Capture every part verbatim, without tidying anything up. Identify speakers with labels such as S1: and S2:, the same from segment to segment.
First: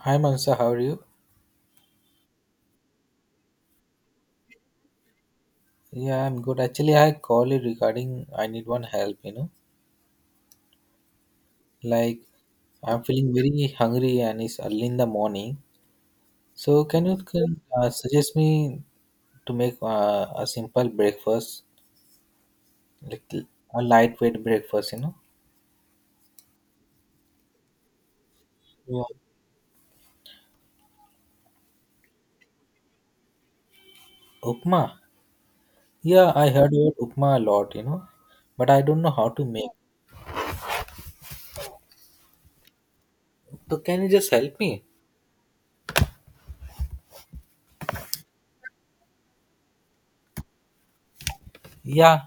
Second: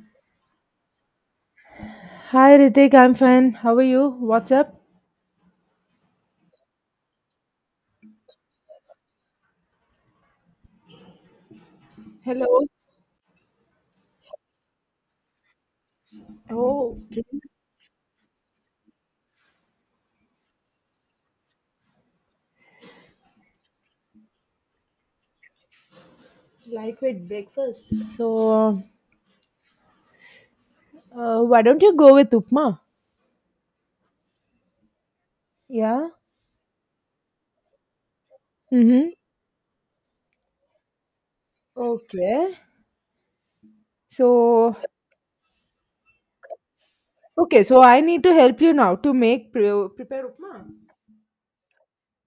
S1: Hi Mansa, how are you?
S2: Hi Ritik, I'm fine. How are you? What's up?
S1: Yeah, I'm good. Actually, I called it regarding I need one help, you know. Like
S2: Hello.
S1: I'm feeling very hungry and it's early in the morning. So
S2: Oh,
S1: can you
S2: can
S1: can, uh, suggest me to make uh, a simple breakfast, like a lightweight breakfast, you know?
S2: you like with breakfast? So,
S1: Yeah.
S2: uh, why don't you go with upma?
S1: Upma.
S2: Yeah.
S1: Yeah, I heard about upma a lot, you know, but I don't
S2: Mm-hmm.
S1: know how to make.
S2: Okay.
S1: So can you just help
S2: So,
S1: me?
S2: okay, so I need to help you now to make pre- prepare upma.
S1: Yeah,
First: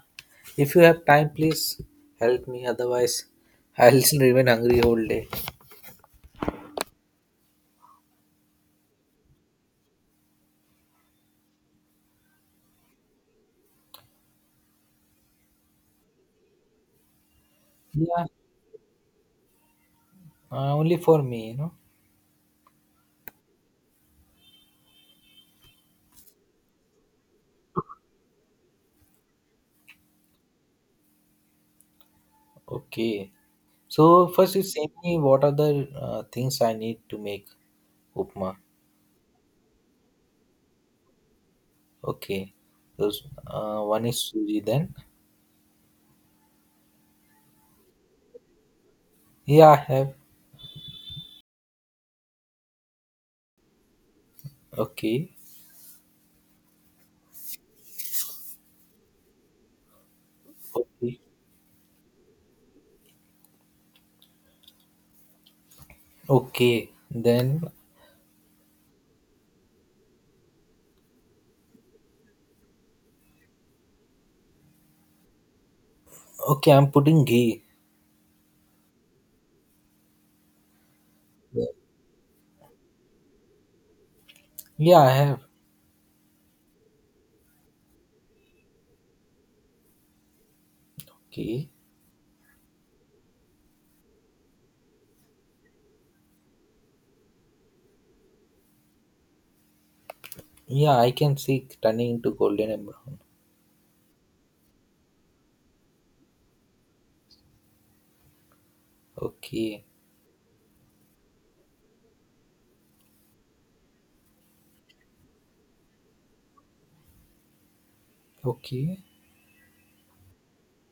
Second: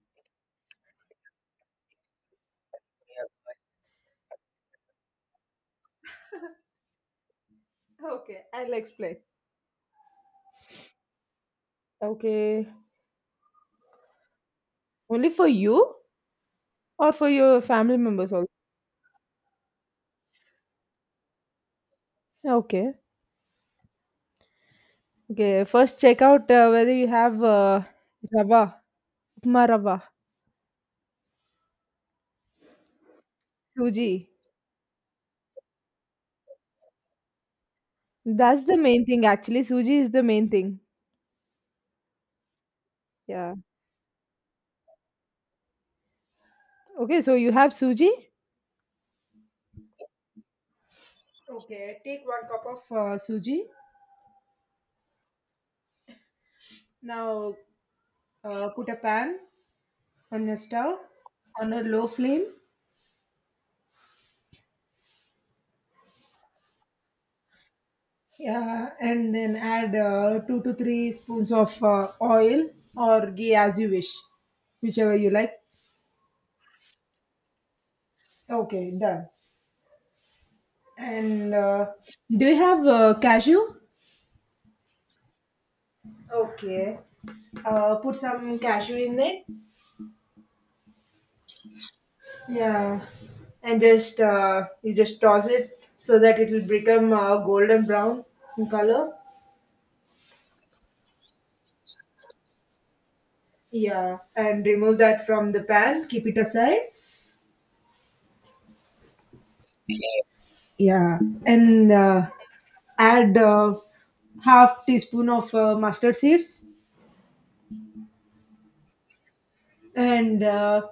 S1: if you have time, please help me. Otherwise, I'll remain hungry whole day.
S2: Okay, I'll explain. Okay. Only for you or for your family
S1: Yeah,
S2: members also?
S1: uh, only for me, you know.
S2: Okay. Okay, first check out uh, whether you have uh, rava, upma rava,
S1: Okay. So
S2: suji.
S1: first, you say me what are the uh, things I need to make upma.
S2: That's the main thing actually. Suji is the main thing.
S1: Okay. Those
S2: Yeah.
S1: uh, one is suji. Then
S2: Okay, so you have suji?
S1: yeah, I have.
S2: Okay, take one cup of uh, suji.
S1: Okay.
S2: Now uh, put a pan on a stove
S1: Okay.
S2: on a low flame,
S1: Okay. Then
S2: yeah, and then add uh, two to three spoons of uh, oil or ghee as you wish, whichever you like.
S1: okay, I'm putting ghee.
S2: Okay, done. And uh, do you have uh, cashew?
S1: Yeah, I have.
S2: Okay, uh, put some cashew in it.
S1: Okay.
S2: Yeah, and just uh, you just toss it so that it will become uh, golden brown in color.
S1: Yeah, I can see it turning into golden and brown.
S2: Yeah, and remove that from the pan. Keep it aside.
S1: Okay.
S2: Yeah, and uh, add uh, half teaspoon of uh, mustard seeds
S1: Okay.
S2: and uh,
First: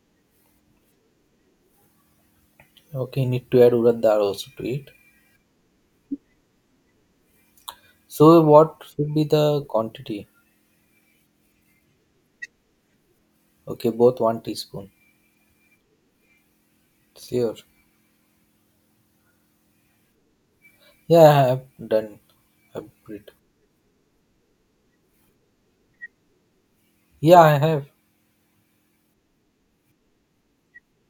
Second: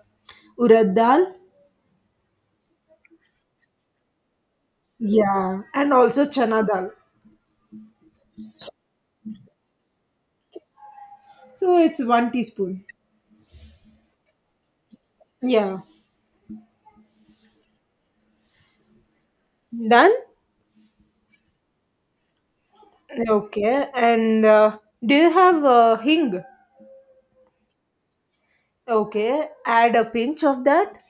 S2: urad dal.
S1: Okay, need to add urad dal also to it.
S2: Yeah, and also chana dal.
S1: So what should be the quantity?
S2: So it's one teaspoon.
S1: Okay, both one teaspoon.
S2: Yeah,
S1: Sure.
S2: done.
S1: Yeah, I have done. I've read.
S2: Okay, and uh, do you have uh, hing?
S1: Yeah, I have.
S2: Okay, add a pinch of that.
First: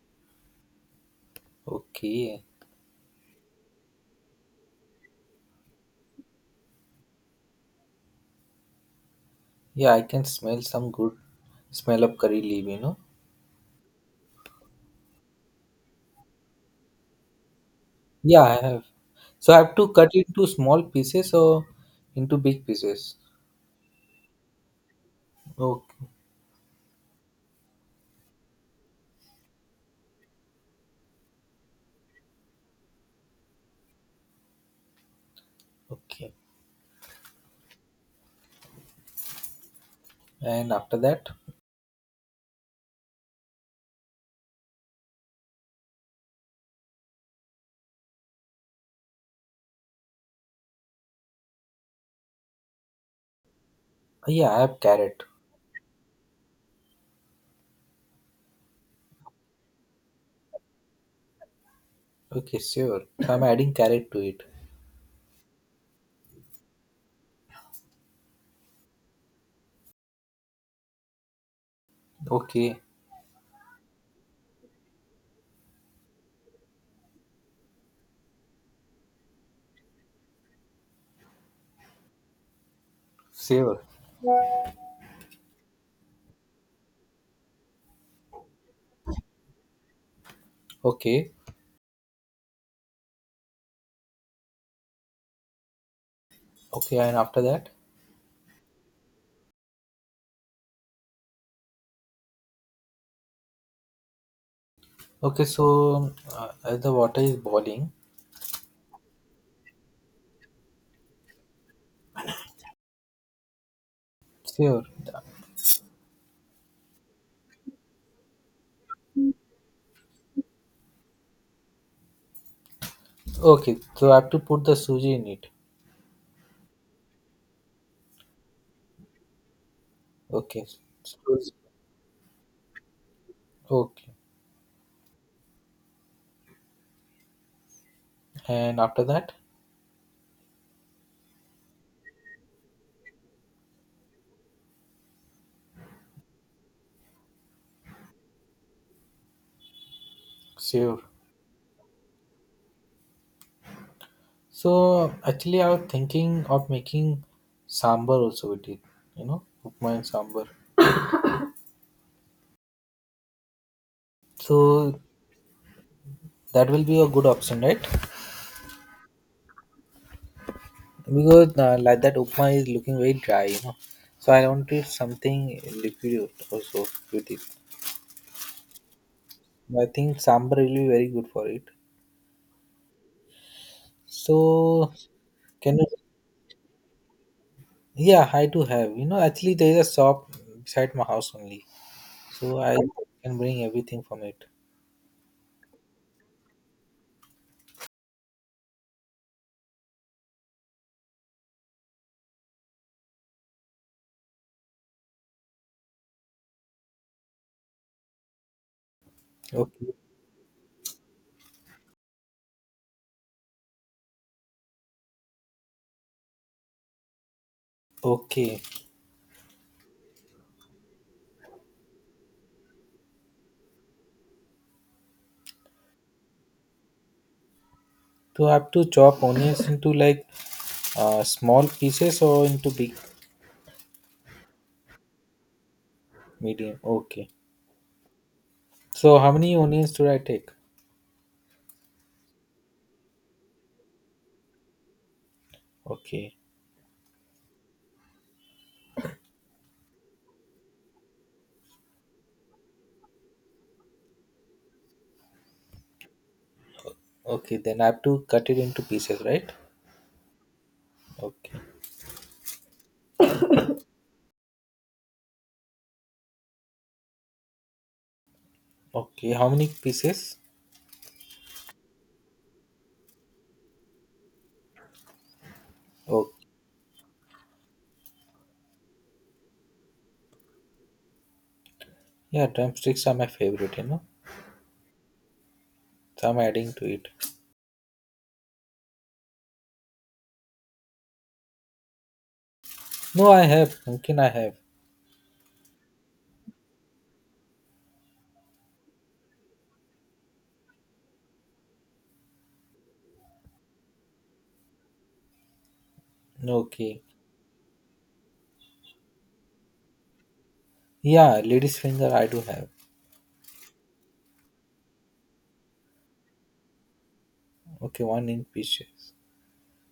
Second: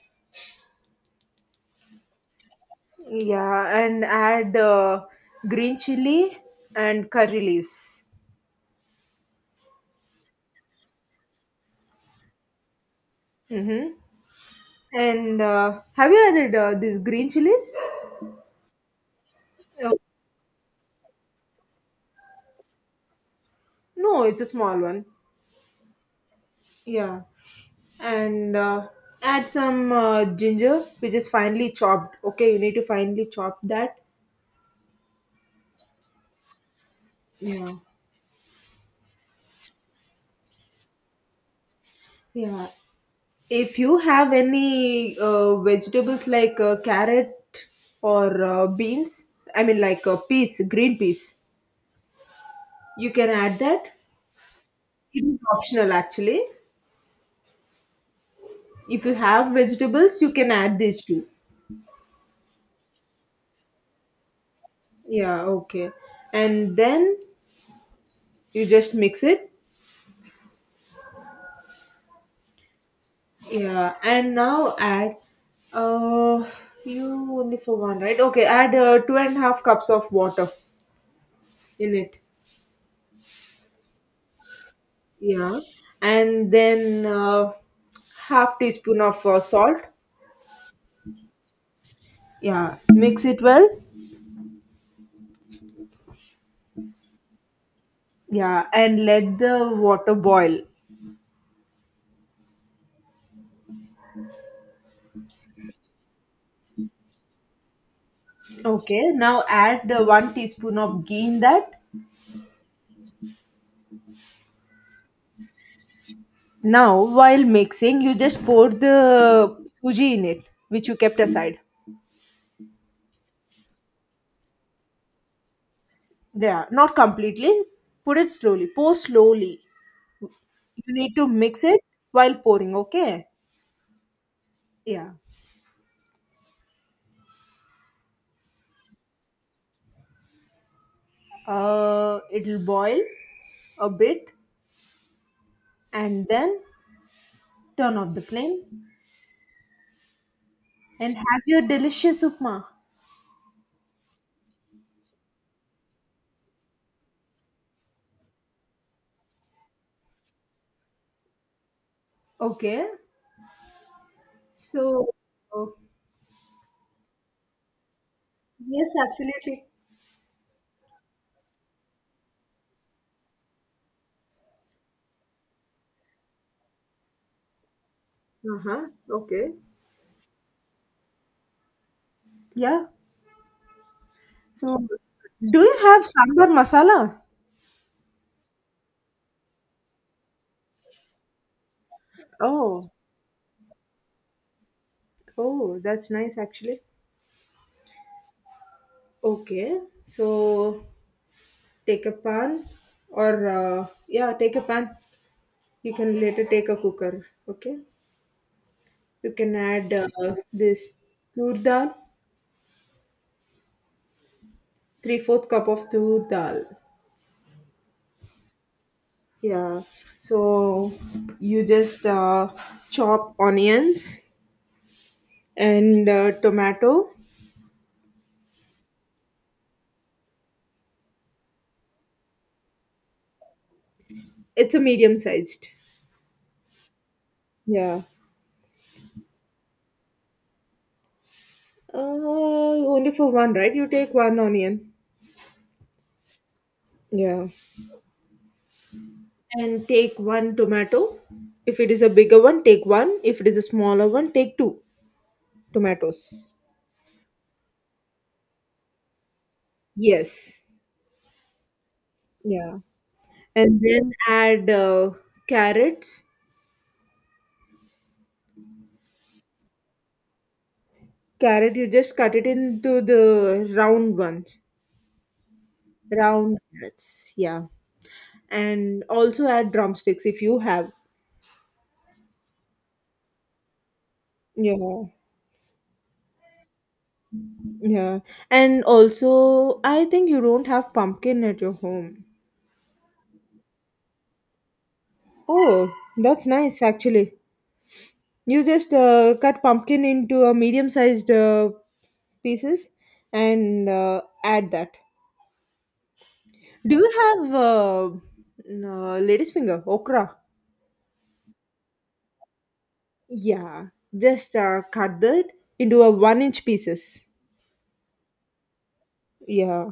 S1: Okay.
S2: Yeah, and add uh, green chili and curry leaves.
S1: Yeah, I can smell some good smell of curry leaf, you know.
S2: Mm-hmm. And uh, have you added uh, these green chilies?
S1: Yeah, I have. So I have to
S2: Oh,
S1: cut it into small pieces or into big pieces.
S2: no, it's a small one.
S1: Okay.
S2: Yeah, and uh, add some uh, ginger, which is finely chopped. Okay, you need to finely chop that.
S1: Okay.
S2: Yeah,
S1: And after that,
S2: yeah, if you have any uh, vegetables like uh, carrot or uh, beans, I mean like uh, peas, green peas, you can add that.
S1: yeah, I have carrot.
S2: It is optional actually. If you have vegetables, you can add these two.
S1: Okay, sure. So I'm adding carrot to it.
S2: Yeah, okay. And then you just mix it.
S1: Okay,
S2: Yeah, and now add. Uh, you only for one, right? Okay, add uh, two and a half cups of water in it.
S1: sure.
S2: Yeah, and then uh, half teaspoon of uh, salt.
S1: Okay.
S2: Yeah, mix it well.
S1: Okay, and after that,
S2: Yeah, and let the water boil.
S1: okay, so uh, as the water is boiling,
S2: Okay, now add uh, one teaspoon of ghee in that.
S1: sure.
S2: Now while mixing you just pour the suji in it, which you kept aside.
S1: Okay, so I have to put the suji in it.
S2: Yeah, not completely, put it slowly, pour slowly,
S1: Okay,
S2: you need
S1: so-
S2: to mix it while pouring, okay?
S1: okay,
S2: Yeah,
S1: and after that,
S2: uh it'll boil a bit and then turn off the flame,
S1: sure.
S2: and have your delicious upma.
S1: So actually, I was thinking of making sambar also with it. You know, upma and sambar.
S2: Okay.
S1: So
S2: So, oh,
S1: that will be a good option, right?
S2: yes, absolutely.
S1: Because uh, like that upma is looking very dry, you know. So I wanted something liquid also with it.
S2: Uh huh. Okay.
S1: I think sambar will be very good for it.
S2: Yeah. So,
S1: So,
S2: do you
S1: can you?
S2: have sambar masala?
S1: Yeah, I do have. You know, actually, there is a shop beside my house only, so I
S2: Oh,
S1: can bring everything from it.
S2: oh, that's nice actually. Okay. So, take a pan or, uh, yeah, take a pan. You can later take a cooker. Okay. You can add
S1: Okay.
S2: uh, this tur dal, three fourth cup of tur dal.
S1: Okay.
S2: Yeah. So you just uh, chop onions and uh, tomato.
S1: To have to chop onions into like uh, small pieces or into big,
S2: It's a medium sized.
S1: medium. Okay.
S2: Yeah.
S1: So, how many onions do I take?
S2: Uh, only for one, right? You take one onion.
S1: Okay.
S2: Yeah. And take one tomato. If it is a bigger one, take one. If it is a smaller one, take two tomatoes.
S1: Okay, then I have to cut it into pieces, right?
S2: Yes.
S1: Okay.
S2: Yeah. And then add uh, carrots.
S1: Okay. How many pieces?
S2: Carrot, you just cut it into the round ones.
S1: Oh,
S2: Round carrots, yeah, and also add drumsticks if you have.
S1: yeah, drumsticks are my favorite. You know,
S2: Yeah,
S1: so I'm adding to it.
S2: yeah, and also I think you don't have pumpkin at your home.
S1: No, I have. Pumpkin, I have.
S2: Oh, that's nice actually. You just uh, cut pumpkin into a medium sized uh, pieces and uh, add that. Do
S1: Okay.
S2: you have uh, n- uh, lady's finger okra?
S1: Yeah, lady's finger I do have.
S2: Yeah, just uh, cut that into a one inch pieces.
S1: Okay, one inch pieces.
S2: Yeah,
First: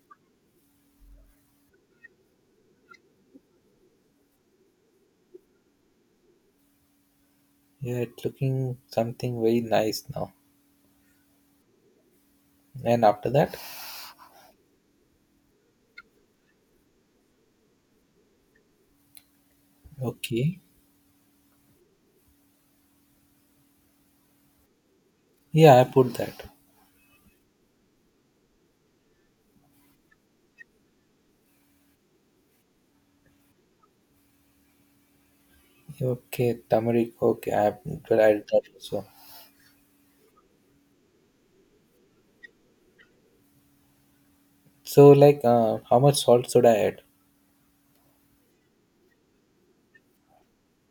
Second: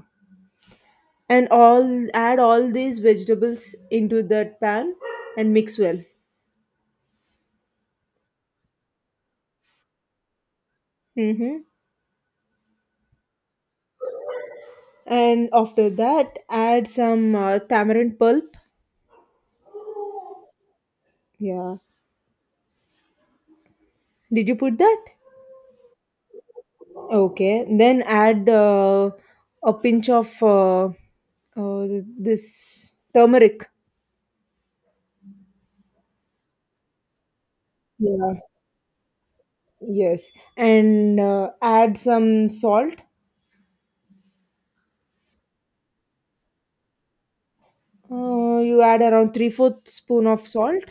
S2: and all add all these vegetables into that pan and mix well.
S1: Yeah, it's looking something very nice now.
S2: Hmm.
S1: And after that,
S2: And after that add some uh, tamarind pulp.
S1: okay.
S2: Yeah, did you put that?
S1: Yeah, I put that.
S2: Okay, then add uh, a pinch of uh, uh, this turmeric.
S1: Okay, turmeric. Okay, I have but I
S2: Yeah.
S1: did that also.
S2: Yes, and uh, add some salt.
S1: So like, uh, how much salt should I add?
S2: uh, you add around three fourth spoon of salt.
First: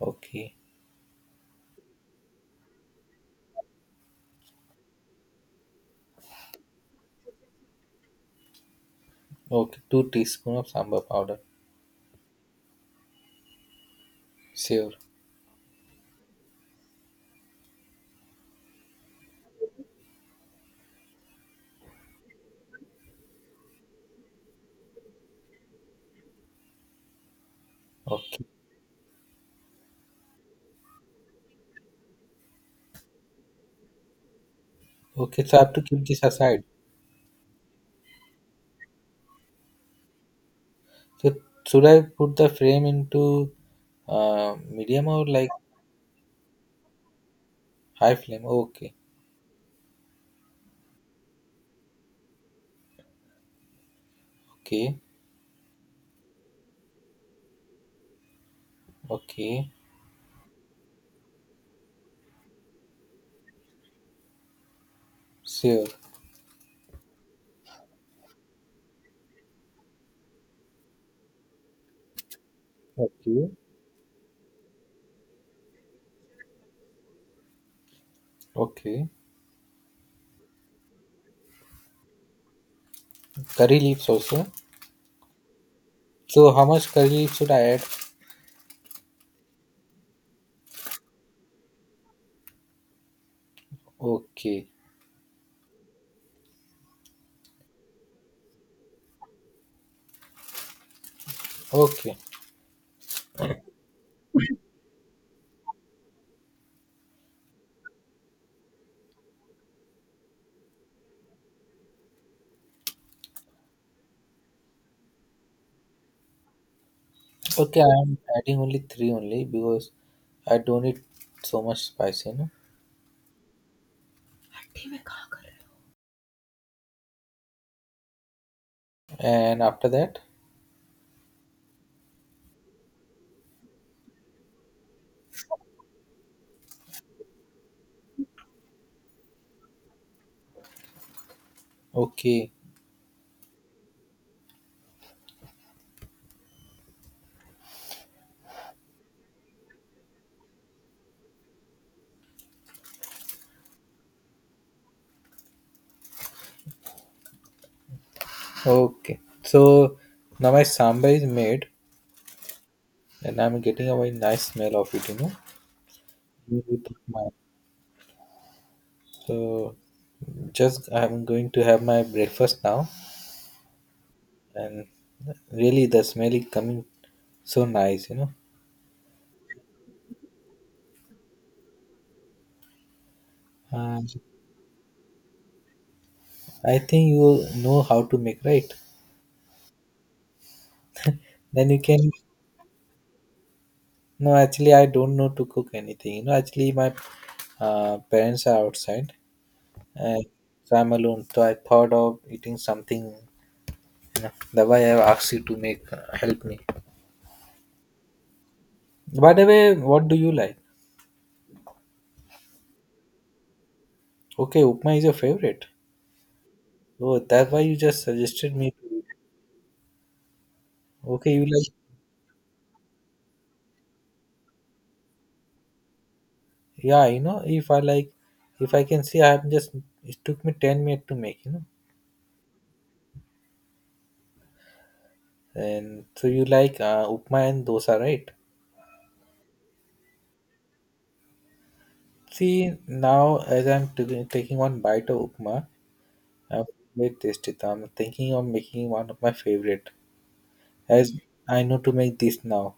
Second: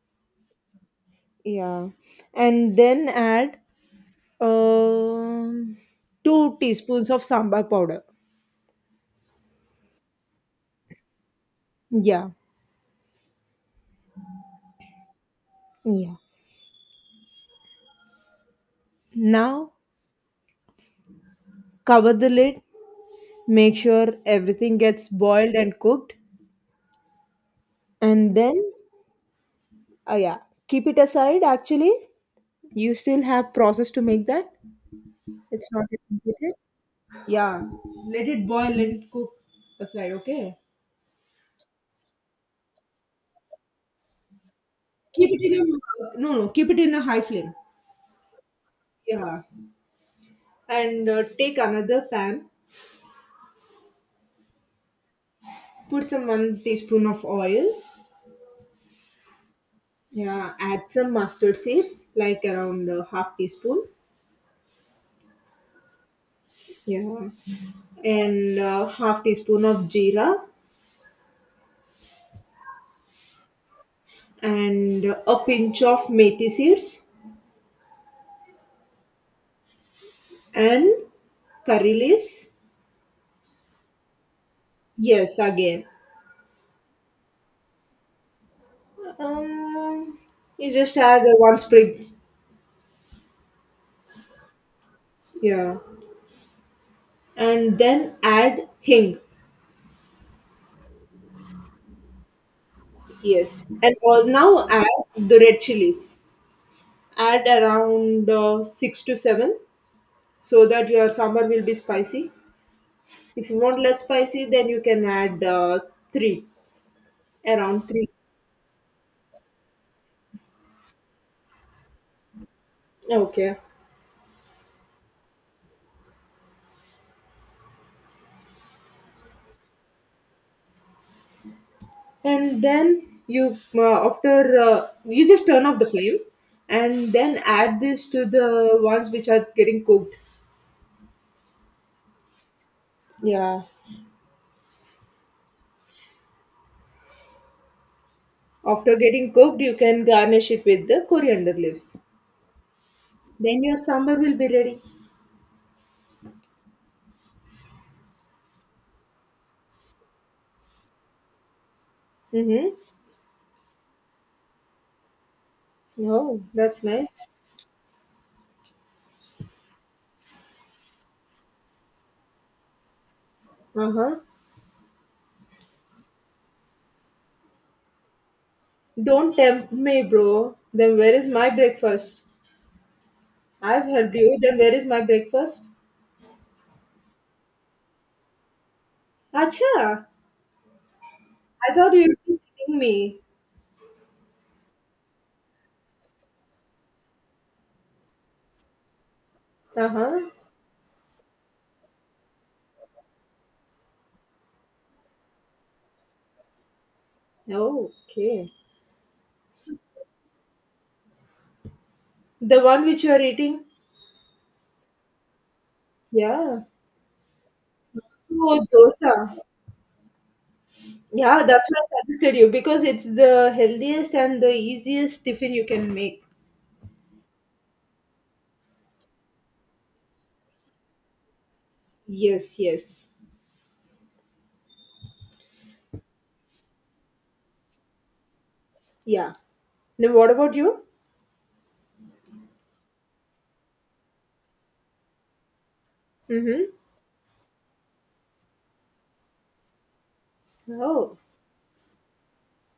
S1: Okay,
S2: Yeah, and then add Um, two teaspoons of sambar powder.
S1: okay, two teaspoon of sambar powder.
S2: Yeah.
S1: Sure.
S2: Yeah. Now cover the lid, make sure everything gets boiled and cooked, and
S1: Okay,
S2: then oh yeah, keep it aside actually. You still have process to make that.
S1: okay. So I have
S2: It's
S1: to
S2: not yet
S1: keep this
S2: completed.
S1: aside.
S2: Yeah. Let it boil, let it cook aside, okay?
S1: So should I put the frame into uh, medium or
S2: Keep
S1: like
S2: it in a no no, keep it in a high flame.
S1: high flame? Okay,
S2: Yeah. And uh, take another pan,
S1: okay,
S2: put some one teaspoon of oil.
S1: okay.
S2: Yeah, add some mustard seeds, like around uh, half teaspoon.
S1: Sure.
S2: Yeah, and uh, half teaspoon of jeera,
S1: Okay.
S2: and a pinch of methi seeds
S1: Okay.
S2: and curry leaves.
S1: Curry leaves also.
S2: Yes, again.
S1: So how much curry leaves should I add?
S2: Um, you just add the one sprig.
S1: Okay.
S2: Yeah, and then add hing.
S1: Okay.
S2: Yes, and all now add the red chilies. Add around uh, six to seven, so that your sambar will be spicy. If you want less spicy, then you can add uh, three,
S1: Okay,
S2: around three.
S1: I'm adding only three only because I don't need so much spicy, no?
S2: Okay.
S1: And after that?
S2: And then you, uh, after, uh, you just turn off the flame and then add this to the ones which are getting cooked.
S1: Okay.
S2: Yeah. After getting cooked, you can garnish it with the coriander leaves. Then your sambar will be ready.
S1: Okay. So now my sambar is made
S2: Mm-hmm.
S1: and I'm getting a very nice smell of it, you know.
S2: Oh, that's
S1: With
S2: nice.
S1: my so just I'm going to have my breakfast now
S2: Uh-huh.
S1: and really the smell is coming so nice, you know.
S2: Don't tempt me, bro. Then where is my breakfast? I've
S1: Um,
S2: helped you. Then where is my breakfast?
S1: I think you know how to make, right?
S2: Acha.
S1: Then
S2: I
S1: you
S2: thought
S1: can.
S2: you were eating me.
S1: No, actually, I don't know to cook anything. You know, actually, my uh, parents are outside,
S2: Uh
S1: and
S2: huh.
S1: so I'm alone. So I thought of eating something. You know, that's why I asked you to make uh, help me.
S2: Oh, okay.
S1: By the
S2: So,
S1: way, what do you like?
S2: the one which you are eating?
S1: Okay, upma is your favorite.
S2: Yeah.
S1: Oh, that's why you just suggested
S2: Oh,
S1: me to eat.
S2: dosa.
S1: Okay,
S2: Yeah,
S1: you
S2: that's
S1: like.
S2: why I suggested you because it's the healthiest and the easiest tiffin you can make.
S1: Yeah, you know, if I like, if I can see, I have just. It took me ten minutes to make. You know.
S2: Yes, yes.
S1: And so you like uh, upma and dosa, right?
S2: Yeah. Then what about you?
S1: See, now as I'm t- taking one bite of upma, I'm
S2: Mm-hmm.
S1: very tasty. I'm thinking of making one of my favorite,
S2: Oh,
S1: as I know to make this now.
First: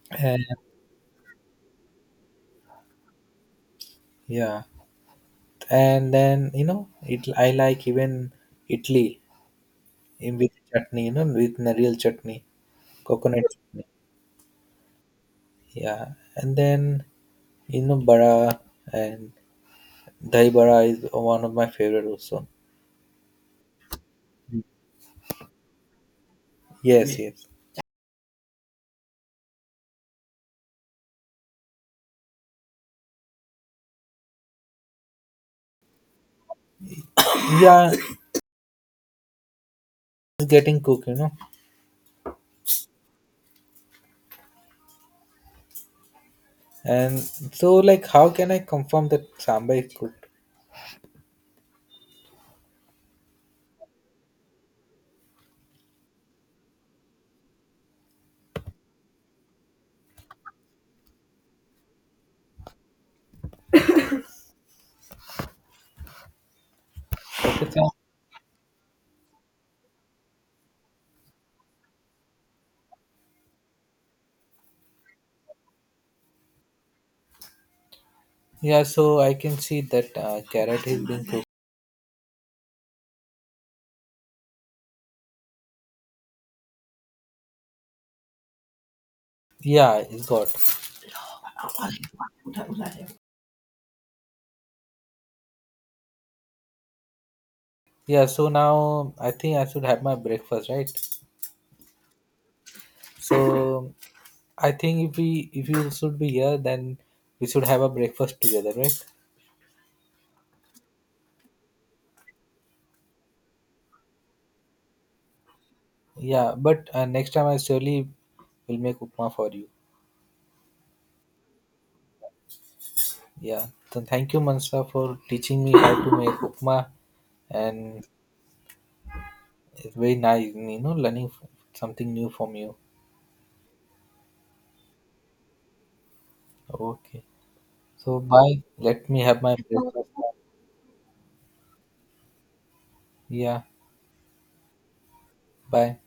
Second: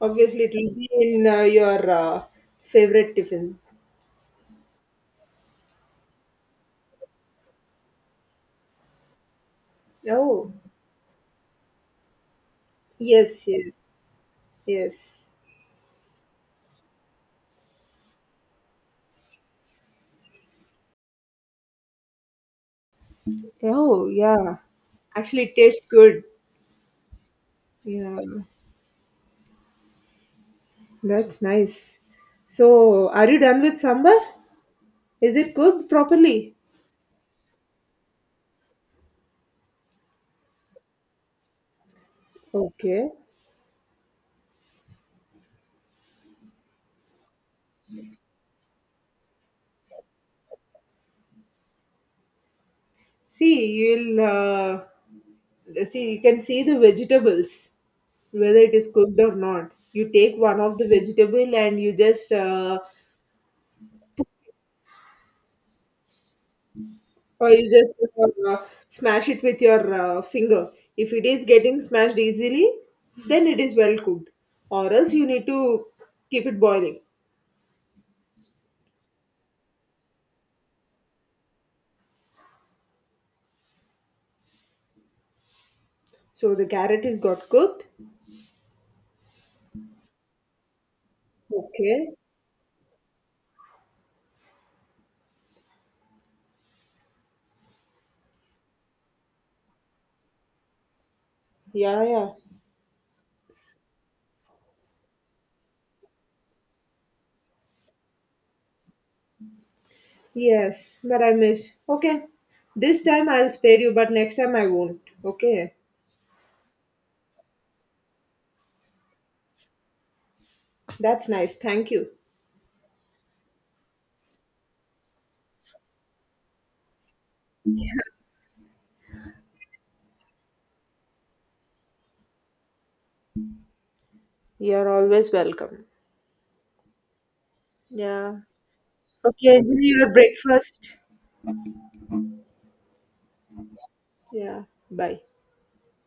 S2: obviously
S1: And
S2: it will be in uh, your uh, favorite tiffin.
S1: yeah, and then you know, it I like even Italy in with
S2: Oh,
S1: chutney, you know, with the chutney, coconut
S2: yes, yes,
S1: chutney.
S2: yes.
S1: Yeah, and then you know, bara and dahi bara is one of my favorite also.
S2: Oh, yeah. Actually, it tastes good.
S1: Yes, yes.
S2: Yeah. That's nice. So, are you done with sambar? Is it cooked properly?
S1: Yeah, it's getting cooked, you know.
S2: Okay.
S1: And so, like, how can I confirm that sambar is cooked?
S2: See, you'll uh, see. You can see the vegetables, whether it is cooked or not. You take one of the vegetable and you just, uh, or you
S1: Okay, so,
S2: just uh, smash it with your uh, finger. If it is getting smashed easily, then it is well cooked. Or else you need to keep it boiling.
S1: yeah, so I can see that uh, carrot is being cooked.
S2: So the carrot is got cooked.
S1: Yeah, it's got.
S2: Okay.
S1: Yeah, so now I think I should have my breakfast, right?
S2: Yeah, yeah.
S1: So I think if we if you should be here, then we should have a breakfast together, right?
S2: Yes, but I miss. Okay. This time I'll spare you, but next time I won't. Okay.
S1: Yeah, but uh, next time I surely will make upma for you.
S2: That's nice. Thank you.
S1: Yeah, so thank you, Mansa, for teaching me how to make upma and it's very nice, you know, learning f- something new from you.
S2: You're always welcome.
S1: Okay. So,
S2: Yeah.
S1: bye. Let me have my
S2: Okay, enjoy
S1: breakfast.
S2: your breakfast.
S1: Yeah.
S2: Yeah. Bye.
S1: Bye.